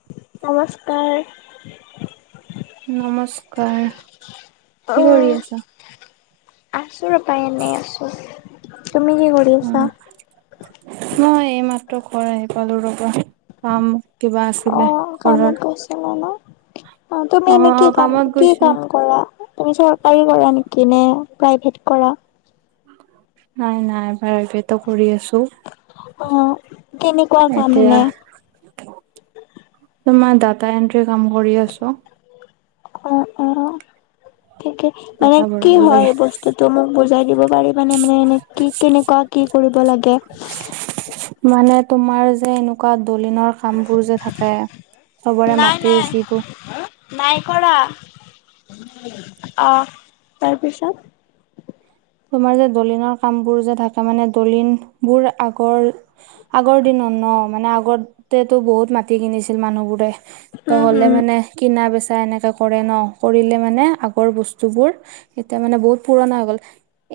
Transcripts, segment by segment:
নমস্কাৰ। নমস্কাৰ। কি কৰি আছা? আছোঁ ৰ'বা এনেই আছোঁ। তুমি কি কৰি অ আছা? মই এইমাত্ৰ ঘৰ আহি পালোঁ ৰ'বা। কাম কিবা আছিলে অ', ঘৰৰ কামত গৈছিলা ন'? অ', তুমি এনে কি অ কাম, কামত কি গৈছিলো কাম কৰা? তুমি চৰকাৰী কৰা নেকি নে প্ৰাইভেট কৰা? নাই নাই প্ৰাইভেটো কৰি আছোঁ। অ'। কেনেকুৱা কাম এতিয়া, এনে তোমাৰ ডাটা এন্ট্ৰি কাম কৰি আছোঁ। অ', অ', ঠিকে। মানে ডাটা কি ভৰাব হয় লাগে এই বস্তু টো মোক বুজাই দিব পাৰিবানে, মানে এনে কি কেনেকুৱা কি কৰিব লাগে? মানে তোমাৰ যে এনেকুৱা দলিনৰ কাম বোৰ যে থাকে, চবৰে নাই মাটিৰ নাই যিবোৰ নাই কৰা। অ', তাৰপিছত? তোমাৰ যে দলিনৰ কাম বোৰ যে থাকে মানে দলিন বোৰ আগৰ আগৰ দিনত ন', মানে আগতেতো বহুত মাটি কিনিছিল মানুহবোৰে। উম তহ'লে হুম মানে কিনা বেচা এনেকে কৰে ন' কৰিলে মানে আগৰ বস্তুবোৰ এতিয়া মানে বহুত পুৰণা হৈ গ'ল।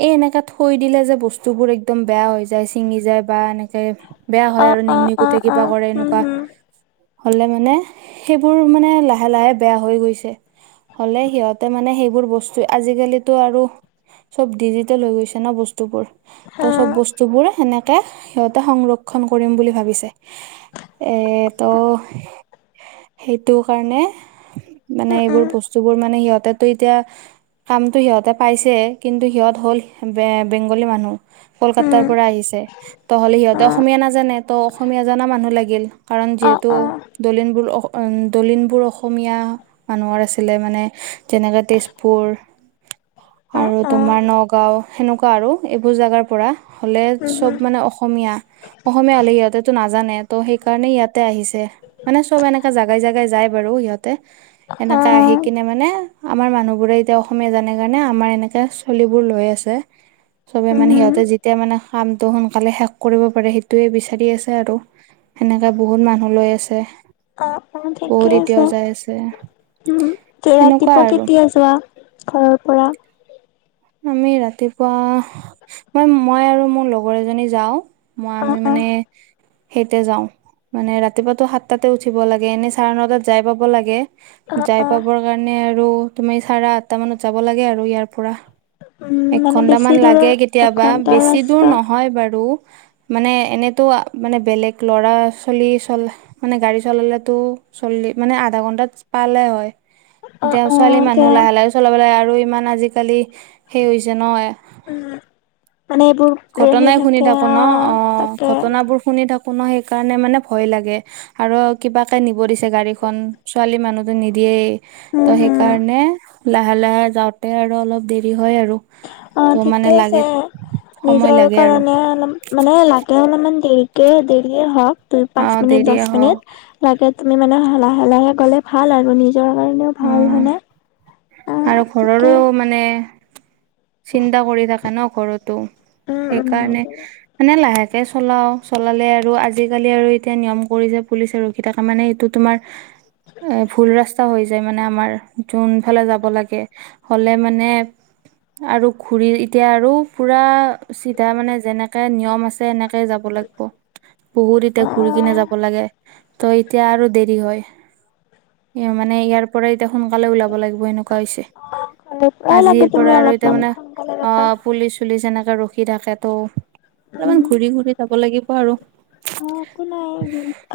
এই এনেকাে থৈ দিলে যে বস্তুবোৰ একদম বেয়া হৈ যায়, ছিঙি যায় বা এনেকে বেয়া হয় অ আৰু অ নিগনি অ কুটে অ কিবা কৰে উম এনেকুৱা। হুম হ'লে মানে সেইবোৰ মানে লাহে-লাহে বেয়া হৈ গৈছে। হ'লে সিহঁতে মানে সেইবোৰ বস্তু আজিকালিতো আৰু চব ডিজিটেল হৈ গৈছে ন' বস্তুবোৰ, ত' চব হা বস্তু বোৰ সেনে কে সিহঁতে সংৰক্ষণ কৰিম বুলি ভাবিছে এ ত' সেইটো কাৰণে অ মানে ঠিকে এইবোৰ বস্তু বোৰ মানে সিহঁতেতো এতিয়া কামটো সিহঁতে পাইছে, কিন্তু সিহঁত হ'ল বে-বেংগলী মানুহ, কলকাতাৰ পৰা আহিছে। তহ'লে সিহঁতে অসমীয়া নাজানে ত' অসমীয়া জনা মানুহ লাগিল, কাৰণ যিহেতু দলিনবোৰ-দলিনবোৰ অসমীয়া মানুহৰ আছিলে মানে, যেনেকে তেজপুৰ আৰু তোমাৰ নগাঁও সেনেকুৱা আৰু এইবোৰ জাগাৰ পৰা। হ'লে চব মানে অসমীয়া। অসমীয়ালে সিহঁতেতো নাজানে ত' সেইকাৰণেই ইয়াতে আহিছে। মানে চব এনেকা জাগাই জাগাই যায় বাৰু সিহঁতে, এনেকা আহি কিনে মানে আমাৰ মানুহ বোৰে এতিয়া অসমীয়া জানে কাৰণে আমাৰ এনেকে ছোৱালীবোৰ লৈ আছে। চবে মানে সিহঁতে যেতিয়া মানে কামটো সোনকালে শেষ কৰিব পাৰে সেইটোয়ে বিচাৰি আছে আৰু। সেনেকা বহুত মানুহ লৈ আছে। অ', অ', ঠিকে বহুত এতিয়াও আছে যাই আছে উম, সেনেকুৱা ৰাতিপুৱা আৰু কেতিয়া যোৱা? ঘৰৰ পৰা। আমি ৰাতিপুৱা, ম-মই আৰু মোৰ লগৰ এজনী যাওঁ। মই অ আমি অ মানে সেইতে যাওঁ। মানে ৰাতিপুৱাটো সাতটাতে উঠিব লাগে, এনেই চাৰে নটাত যায় পাব লাগে। অ যায় অ পাবৰ কাৰণে আৰু তুমি চাৰে আঠটা মানত যাব লাগে আৰু ইয়াৰ পৰা। উম এক মানে ঘন্টামান বেছি লাগে দূৰৰ এক কেতিয়াবা ঘন্টাৰ বেছি দূৰ ৰাস্তা নহয় বাৰু। মানে এনেতো মানে বেলেগ ল'ৰা ছোৱালী চল মানে গাড়ী চলালেটো চল্লি মানে আধা ঘন্টাত পালে হয়। অ এতিয়া অ ছোৱালী মানুহ এতিয়া লাহে লাহে চলাব লাগে, আৰু ইমান আজিকালি সেই হৈছে নহয় উম উম মানে এইবোৰ হেৰি ঘটনাই শুনি থাকে থাকো অ ন, অঁ তাকে ঘটনাবোৰ শুনি থাকো ন সেইকাৰণে মানে ভয় লাগে। আৰু কিবাকে নিব দিছে গাড়ীখন ছোৱালী মানুহটো নিদিয়েই। ত উম হম সেইকাৰণে লাহে লাহে যাওঁতে আৰু অলপ দেৰি হয় আৰু। অঁ ত মানে ঠিকে আছে, লাগে সময় নিজৰ লাগে আৰু কাৰণে অলপ মানে লাগে অলপমান দেৰিকে দেৰিয়ে হওঁক দুই অ পাঁচ মিনিট দেৰিয়ে দছ হওক মিনিট লাগে তুমি মানে লাহে লাহে গ'লে ভাল আৰু, নিজৰ কাৰণেও অ ভাল হয় নে? আৰু ঘৰৰো মানে চিন্তা কৰি থাকে ন ঘৰতো। উম, উম সেইকাৰণে মানে লাহেকে চলাও চলালে আৰু আজিকালি আৰু এতিয়া নিয়ম কৰিছে পুলিচ আৰু সেইটাকে মানে এইটো তোমাৰ এ ভুল ৰাস্তাও হৈ যায় মানে আমাৰ যোন ফালে যাব হব লাগে, হ'লে মানে আৰু খুৰীৰ এতিয়া আৰু পোৰা চিধা মানে যেনেকে নিয়ম আছে এনেকে যাব লাগিব। বহুত এতিয়া ঘূৰি কিনে যাব লাগে ত এতিয়া আৰু দেৰি হয়। এ মানে ইয়াৰ পৰাই এতিয়া সোনকালে ওলাব লাগিব এনে কোৱা হৈছে, ঘৰৰ পৰাই লাগে আজিৰ তুমি পৰা আৰু এতিয়া অলপমান মানে সোনকালে যাবা অঁ পুলিচ পুলিচ এনেকে ৰখি থাকে তো উম। অলপমান ঘূৰি ঘূৰি যাব লাগিব আৰু। অ একো নাই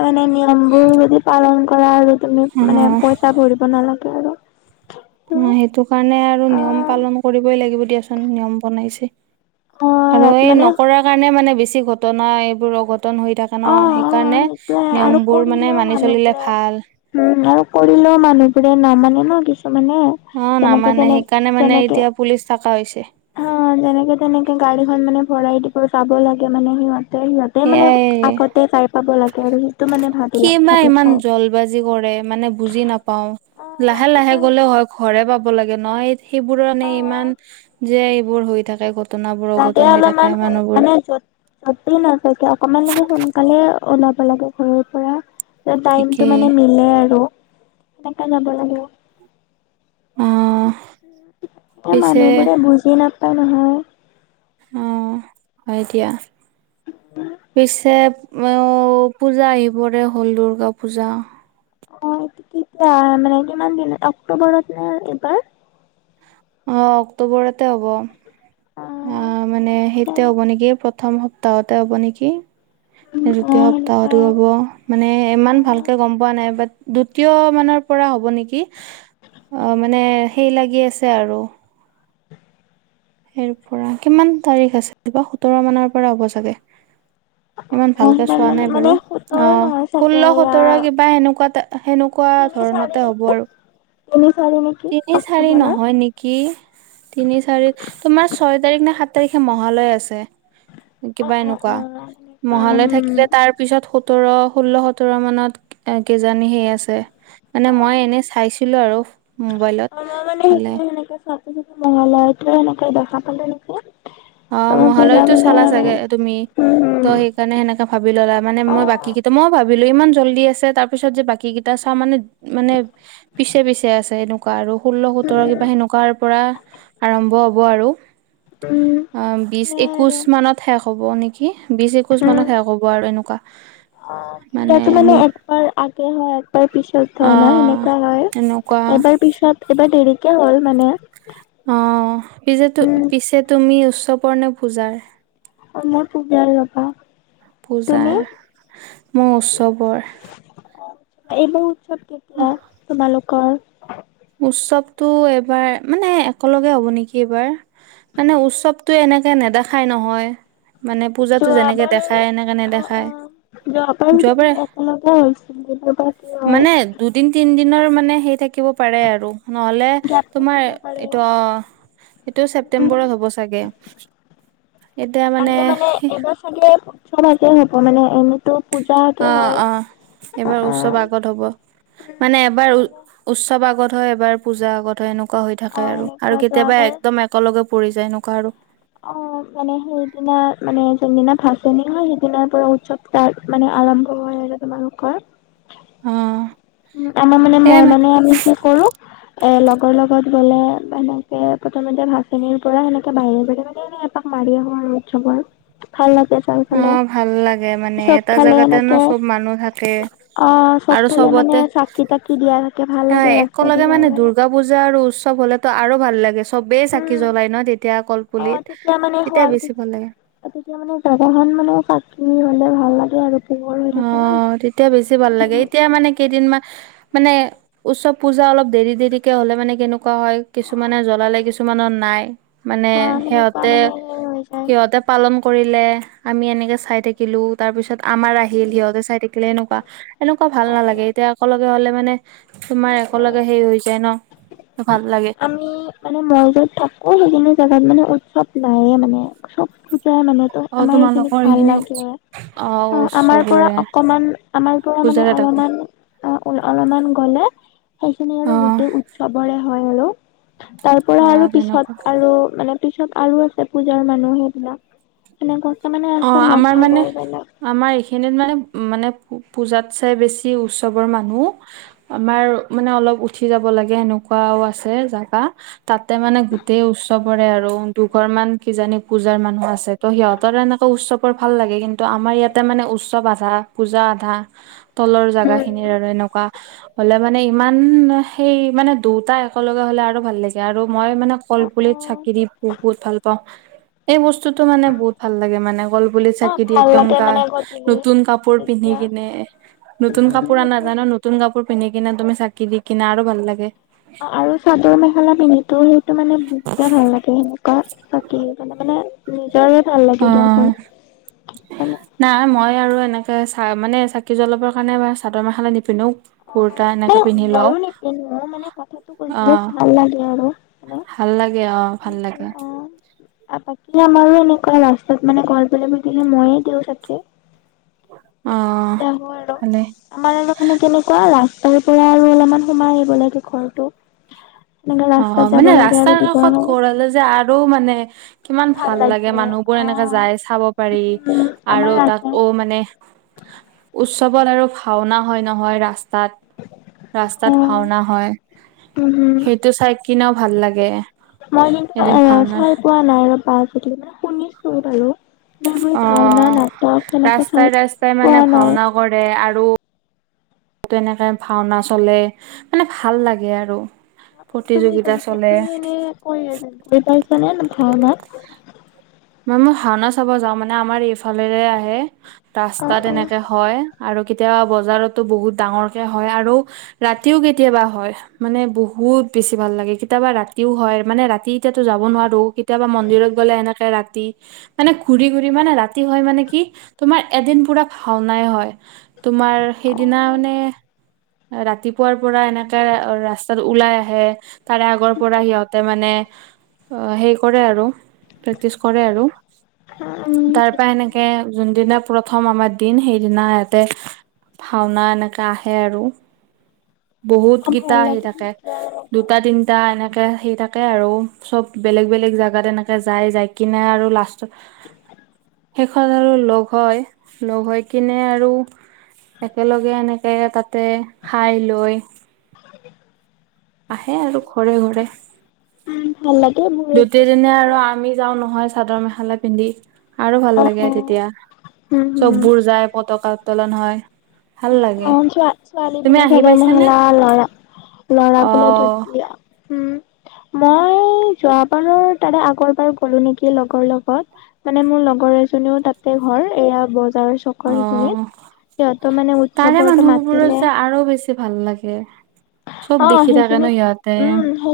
মানে নিয়ম বোৰ যদি পালন কৰা আৰু তুমি মানে অ', পইচা ভৰিব নালাগে আৰু। অ ত' সেইটো কাৰণে আৰু নিয়ম অ', পালন কৰিবই লাগিব দিয়াচোন, নিয়ম বনাইছে। অ', আৰু ৰাত এই মানে নকৰাৰ কাৰণে মানে বেছি ঘটনা এইবোৰ অঘটন হৈ থাক অ ন অ সেইকাৰণে সেইটোয়ে আৰু নিয়মবোৰ মানে কৰিলেও মানি চলিলে মানুহবোৰে ভাল। উম আৰু কৰিলেও মানুহবোৰে নামানে ন কিছুমানে। অ যেনেকে নামানে তেনে সেইকাৰণে মানে যেনেকে এতিয়া পুলিচ থকা হৈছে। অ যেনেকে তেনেকে গাড়ীখন মানে ভৰাই দিব চাব লাগে মানে সিহতে, সিহঁতে মানে সেয়াই আগতে যাই পাব লাগে আৰু সেইটো মানে ভাবি কি বা ভাবি ইমান থওঁ জল বাজি কৰে মানে বুজি নাপাওঁ! অ লাহে লাহে লাগেতো গ'লেও হয় ঘৰে পাব লাগে ন, সেইবোৰ মানে অ ইমান যে এইবোৰ হৈ থাকে ঘটনাবোৰ সিহঁতে অঘটন হৈ থাকে অলপমান মানুহবোৰ মানে যত যতেই নাজাওক কিয় অকমান মানে সোনকালে ওলাব লাগে ঘৰৰ পৰা। ত টাইমটো ঠিকেই মানে মিলে আৰু তেনেকে যাব লাগে। আহ তাকে পিছে মানুহবোৰে বুজি নাপায় নহয়। অ হয় দিয়া পিছে ঔ পূজা আহিবৰে হ'ল দুৰ্গা পূজা। অ কেতিয়া মানে কিমান দিনত অক্টোবৰত নে এইবাৰ? অঁ অক্টোবৰতে হ'ব। অঁ। অ মানে সেইটো হ'ব নেকি? প্ৰথম সপ্তাহতে হ'ব নেকি? অ' দ্বিতীয় সপ্তাহটো সেনেকুৱাই হব। মানে ইমান অ' ভালকে গ'ম পোৱা নাই, বাট দ্বিতীয় মানৰ পৰা হ'ব নিকি। অ' মানে সেই লাগি আছে আৰু। সে পৰা, কিমান তাৰিখ আছিল বা? সোতৰ মানৰ পৰা হ'ব চাগে। ইমান অ ভালকে সিমান চোৱা মানে নাই বাৰু, মানে সোতৰ অ' নহয় চাগে ষোল্ল, এয়া সোতৰ কিবা এনেকুৱা তে সেনেকুৱা তিনি চাৰি ধৰণতে হ'ব নেকি আৰু। তিনি, চাৰি মি তিনি, চাৰি নহয় নে। কি, তিনি, চাৰি তোমাৰ ছয় তাৰিখ নে, সাত তাৰিখে মহালয় আছে। কিবা অ' অ' এনেকুৱা, অ' সেনেকুৱা উম। মহালয় থাকিলে তাৰ। পিছত সোতৰ, ষোল্ল, সোতৰ মানত কিজানি সে আছে। মানে মই এনেই চাইছিলো আৰু। মোবাইলত অ' মই মানে সেইটো হ'লে সেনেকে চাওঁতে, চাওঁতে, মহালয়াটোৱে সেনেকে দেখা পালো নেকি। অ' মহালয়াটো বুজাবলে চালা চাগে মানে তুমি, উম, ত' উম, সেইকাৰণে সেনেকে ভাবি ল'লা, মানে মই বাকী অ' কি মই ভাবিলোঁ ইমান জল্দি আছে, তাৰপিছত যে বাকী কেইটা চাওঁ মানে মানে পিছে পিছে আছে, এনেকুৱা আৰু, ষোল্ল, সোতৰ উম, কিবা সেনেকুৱাৰ। পৰা আৰম্ভ হ'ব আৰু। উম। অ' বিশ সেয়াই একৈশ আৰু মানত শেষ হ'ব নেকি, বিশ এ একৈশ মানত শেষ হব আৰু এনেকুৱা। অ' পূজাটো মানে একবাৰ আগে হয়, একবাৰ পিছত হয় ন, অ' সেনেকুৱা হয়, এনেকুৱা এবাৰ পিছত এবাৰ দেৰিকে হ'ল মানে। অ' পিছে টো উম পিছে তুমি উৎসৱৰ নে পূজাৰ? অ' মই তোক বেয়া নেপাওঁ। পূজাৰ, মই উৎসৱৰ। এইবোৰ মহোৎসৱ কেতিয়া, তোমালোকৰ? উৎসৱটো এইবাৰ মানে একেলগে হ'ব নেকি এইবাৰ, মানে উৎসৱ তো এনেকে নেদেখাই নহয়। মানে পূজাতো যেনেকে যোৱাবাৰ দেখায়, এনেকে অ অ নেদেখায়। যোৱাবাৰ। কিন্তু একেলগে হৈছিল এইবাৰ বা কি হয় মানে দুদিন, তিন দিনৰ মানে হেই থাকিব। পাৰে আৰু, নহলে গেপ তোমাৰ থাকিব পাৰে এইটো অ' সেইটো উম ছেপ্তেম্বৰত হ'ব চাগে। এতিয়া মানে থাকে, প্ৰথমতে হ'ব মানে এ অ' অ' এইবাৰ অ অ উৎসৱ আগত হ'ব। উম মানে এবাৰ উ এনে উৎসৱ আগত হয়, এবাৰ পূজা আগত হয়, এন কোৱা হৈ অ থাকে আৰু, সেনেকুৱা আৰু কেতিয়াবা যোৱাবাৰ একদম একেলগে পৰি যায় এনেকুৱা আৰু। অ' মানে সেইদিনা মানে যোনদিনা ভচনি হয়, সেইদিনাৰ পৰা উৎসৱ তাত মানে আৰম্ভ হয় আৰু তোমালোকৰ। অ'। উম' আমাৰ মানে মই মানে আমি কি কৰো। এ লগৰ লগত গ'লে সেনেকে প্ৰথমতে ভাচনিৰ পৰা সেনেকে বাহিৰে, বাহিৰে মানে এনে এপাক মাৰি আহো আৰু উৎসৱৰ, ভাল লাগে। তলফালে অ' ভাল লাগে মানে এটা চবফালে জেগাতে ন সেনেকে, চব মানুহ থাকে। অ' আৰু চবফালে। মানে চবতে চাকি তাকি দিয়া থাকে, ভাল লাগে, হয় ৰাস্তাত একেলগে উলাই মানে গলে। দুৰ্গা পূজা আৰু উৎসৱ হলেতো আৰু ভাল লাগে। চবেই চাকি উম জ্বলাই ন' তেতিয়া অ কলপুলিত, তেতিয়া মানে তেতিয়া বেছি শুৱালকুছি ভাল লাগে। তেতিয়া মানে জাগা খন মানে চাফ চিকুন হ'লে ভাল লাগে আৰু। পোহৰ হৈ থাকে ন। অ' তেতিয়া বেছি ভাল লাগে, এতিয়া মানে কেইদিনমান মানে উৎসৱ পূজা অলপ দেৰি দেৰিকে হ'লে মানে কেনেকুৱা হয়, কিছুমানে জ্বলালে কিছুমানৰ নাই। মানে হা সেনেকুৱা সিহঁতে মানে সেই হৈ যায়। সিহঁতে পালন কৰিলে আমি এনেকে চাই থাকিলো। তাৰপিছত আমাৰ আহিল সিহঁতে চাই থাকিলে। এনেকুৱা এনেকুৱা ভাল নালাগে, এতিয়া একেলগে হ'লে মানে তোমাৰ একেলগে হে হৈ যায় ন ভাল লাগে। আমি মানে মই য'ত থাকো সেইখিনো জোগাত মানে উৎসৱ নাইয়ে মানে। চব পূজাই মানে। অ আমাৰ এইখিনি তোমালোকৰ ভাল সেইখিনি লাগে, অ' আমাৰ পৰা অকমান আমাৰ ত' মানে পূজাৰে তাকো অলপমান অ' অলপমান গ'লে সেইখিনি আৰু অ' গোটেই উৎস চবৰে হয় আৰু। তাৰ পৰা আৰু অ' তেনেকুৱা পিছত আৰু মানে পিছত আৰু আছে পূজাৰ মানুহ সেইবিলাক। সেনেকুৱাকে মানে আছে অ' ভাগ আমাৰ মানে ভাগৰ বিলাক। আমাৰ এইখিনিত মানে মানে পূজাত চাই বেছি উৎসৱৰ মানুহ- আমাৰ মানে অলপ উঠি যাব লাগে এনেকুৱাও আছে জেগা। তাতে মানে গোটেই উৎসৱৰে আৰু দুঘৰ মান কিজানি পূজাৰ মানুহ আছে। ত' সিহঁতৰ ন উৎসৱৰ ভাল লাগে, কিন্তু আমাৰ ইয়াতে মানে উৎসৱ আধা পূজা আধা। তলৰ জাগা খিনিৰ আৰু এনেকুৱা। হ'লে মানে ইমান সেই মানে দুটা একেলগে হ'লে আৰু ভাল লাগে। আৰু মই মানে অ', কলপুলিত অ', চাকি দি বহুত ভাল পাওঁ। এই বস্তুতটো মানে, বহুত ভাল লাগে মানে কল পুলিত অ', চাকি দি ভাল একদম লাগে গা মানে গধূলি নতুন কাপোৰ পিন্ধি তেতিয়া কিনে নতুন উম, কাপোৰ অনা সেইটো যায়। নতুন নতুন কাপোৰ পিন্ধি কিনে, তুমি চাকি দি কিনে আৰু ভাল লাগে। আৰু চাদৰ মেখেলা পিন্ধিও সেইটো মানে বহুতে ভাল লাগে সেনেকুৱা। চাকি দিবলে মানে নিজৰে ভাল লাগে অ দিয়চোন। নাই মই আৰু এনেকে চা মানে চাকি জ্বলাবৰ কাৰণে চাদৰ মেখেলা নিপিন্ধো। কুৰ্তা অঁ, এনেকে অঁ, মানে পিন্ধি লওঁ মইও নপিন্ধো, মানে কথাটো কৈছিলো অ', ভাল লাগে আৰু মানে। ভাল লাগে অ' ভাল লাগে। আৰু বাকী আমাৰো এনেকুৱা লাষ্টত মানে কল পুলি ৰুলে মইয়ে দিওঁ চাকি। অ', আমাৰ আৰু ভালে আমাৰ আৰু মানে কেনেকুৱা। কোৱা ৰাস্তাৰ পৰা আৰু অলপমান সোমাই আহিব লাগে ঘৰটো। এনেকে অ' ৰাস্তাত যাব মানে লাগে আৰু ৰাস্তাৰ ৰাতিপুৱা কাষত ঘৰ হ'লে যে আৰু মানে কিমান ভাল লাগে, মানুহবোৰ এনেকে যাই চাব পাৰি, উম, আমাৰ আৰু তাক ৰাস্তা অ' মানে উৎসৱত আৰু ভাওনা হয় নহয় ৰাস্তাত, ৰাস্তাত অ', ভাওনা হয়। উম, হুম। সেইটো চাই কিনেও ভাল লাগে, এদিন ভাওনা কোৱা নাই ৰ পা যদি মানে শুনিছো বাৰু। [unintelligible] এইবোৰ ভাওনা অ', নাটক তেনেকে ৰাস্তাই চাই ৰাস্তাই মানে পোৱা নাই। ভাওনা কৰে, আৰু। এনেকে ভাওনা চলে, মানে ভাল লাগে আৰু। তুমি প্ৰতিযোগিতা কৈছা চলে তুমি এনে কৈ গৈ পাইছানে ভাওনাত? মই ভাওনা চাব যাওঁ মানে। আমাৰ এইফালেৰে আহে অ', ৰাস্তা অ'। তেনেকে- হয়। আৰু কেতিয়াবা বজাৰতো বহুত ডাঙৰকে হয়, আৰু ৰাতিও কেতিয়াবা হয়। মানে বহুত বেছি ভাল লাগে কেতিয়াবা ৰাতিও হয়, মানে ৰাতি এতিয়াতো যাব নোৱাৰো। কেতিয়াবা মন্দিৰত গ'লে এনেকে ৰাতি, মানে ঘূৰি ঘূৰি মানে ৰাতি হয়। মানে কি তোমাৰ এদিন পুৰা ভাওনাই হয়, তোমাৰ সেইদিনা উম, মানে ৰাতিপুৱাৰ পৰা এনেকে ৰাস্তাত ওলাই আহে। তাৰে আগৰ পৰা সিহঁতে মানে সেই কৰে আৰু প্ৰেক্টিচ কৰে আৰু। তাৰ পৰা এনেকে যোনদিনা প্ৰথম আমাৰ দিন সেইদিনা ইয়াতে ভাওনা এনেকা আহে আৰু। বহুত অ', গিতা ভাল আহি লাগে থাকে তেতিয়া অলপমান। দুটা তিনি তা এনেকে সেই থাকে আৰু চব বেলেগ বেলেগ জেগাত এনেকে যায় যাই কিনে আৰু লাষ্টত শেইখনত আৰু লগ হয় লগ হৈ কিনে আৰু একেলগে এনেকে তাতে খাই লৈ [unintelligible] আহে আৰু ঘৰে ঘৰে উম, ভাল লাগে মোৰ দ্বিতীয় এইবোৰ দিনা চাবলৈ। আৰু আমি যাওঁ নহয় চাদৰ মেখা মেখেলা পিন্ধি আৰু ভাল অ', অ'। লাগে তেতিয়া উম, হুম, চববোৰ যায় পতকা উত্তলন হয়। ভাল লাগে অ' ছোৱা-ছোৱালী তুমি বিলাক আহি চাদৰ পাইছানে মেখেলা ল'ৰা ল'ৰা অ বিলাক ধুতি আৰু উম মই যোৱাবাৰৰ তাৰে আগৰ বাৰ গ'লো নেকি লগৰ লগত। মানে মোৰ লগৰ এজনীও তাতে ঘৰ এয়া বজাৰ চ অ' তাৰে উৎসৱৰটো মানুহবোৰত মাতিলে, যে আৰু বেছি ভাল লাগে। চব দেখি থাকে ন সিহঁতে।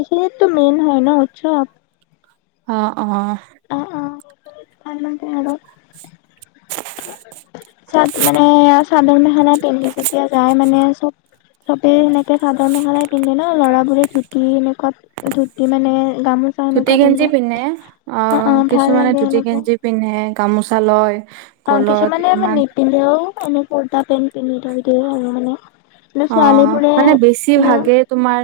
এইটো মেইন হয় ন উৎসৱ। অ' অ'। অ' অ' তাৰ মানে আৰু [unintelligible] তাত মানে চাদৰ মেখেলা পিন্ধি যেতিয়া যায় মানে চব। চবে সেনেকে চাদৰ মেখেলাই পিন্ধে ন ল'ৰাবোৰে ধুতি এনেকুৱা ধুতি মানে গামোচ ধুতি গেঞ্জি পিন্ধে অ' ভাল কিছুমানে লাগে ধুতি এনেকে গেঞ্জি পিন্ধে গামোচা লয়। অ' গলত কিছুমানে ইমান নিপিন্ধেও এনে কোটা পেণ্ট পিন্ধি থৈ দিয়ে আৰু মানে। কিন্তু অ' মানে বেছি ছোৱালীবোৰে ভাগে তোমাৰ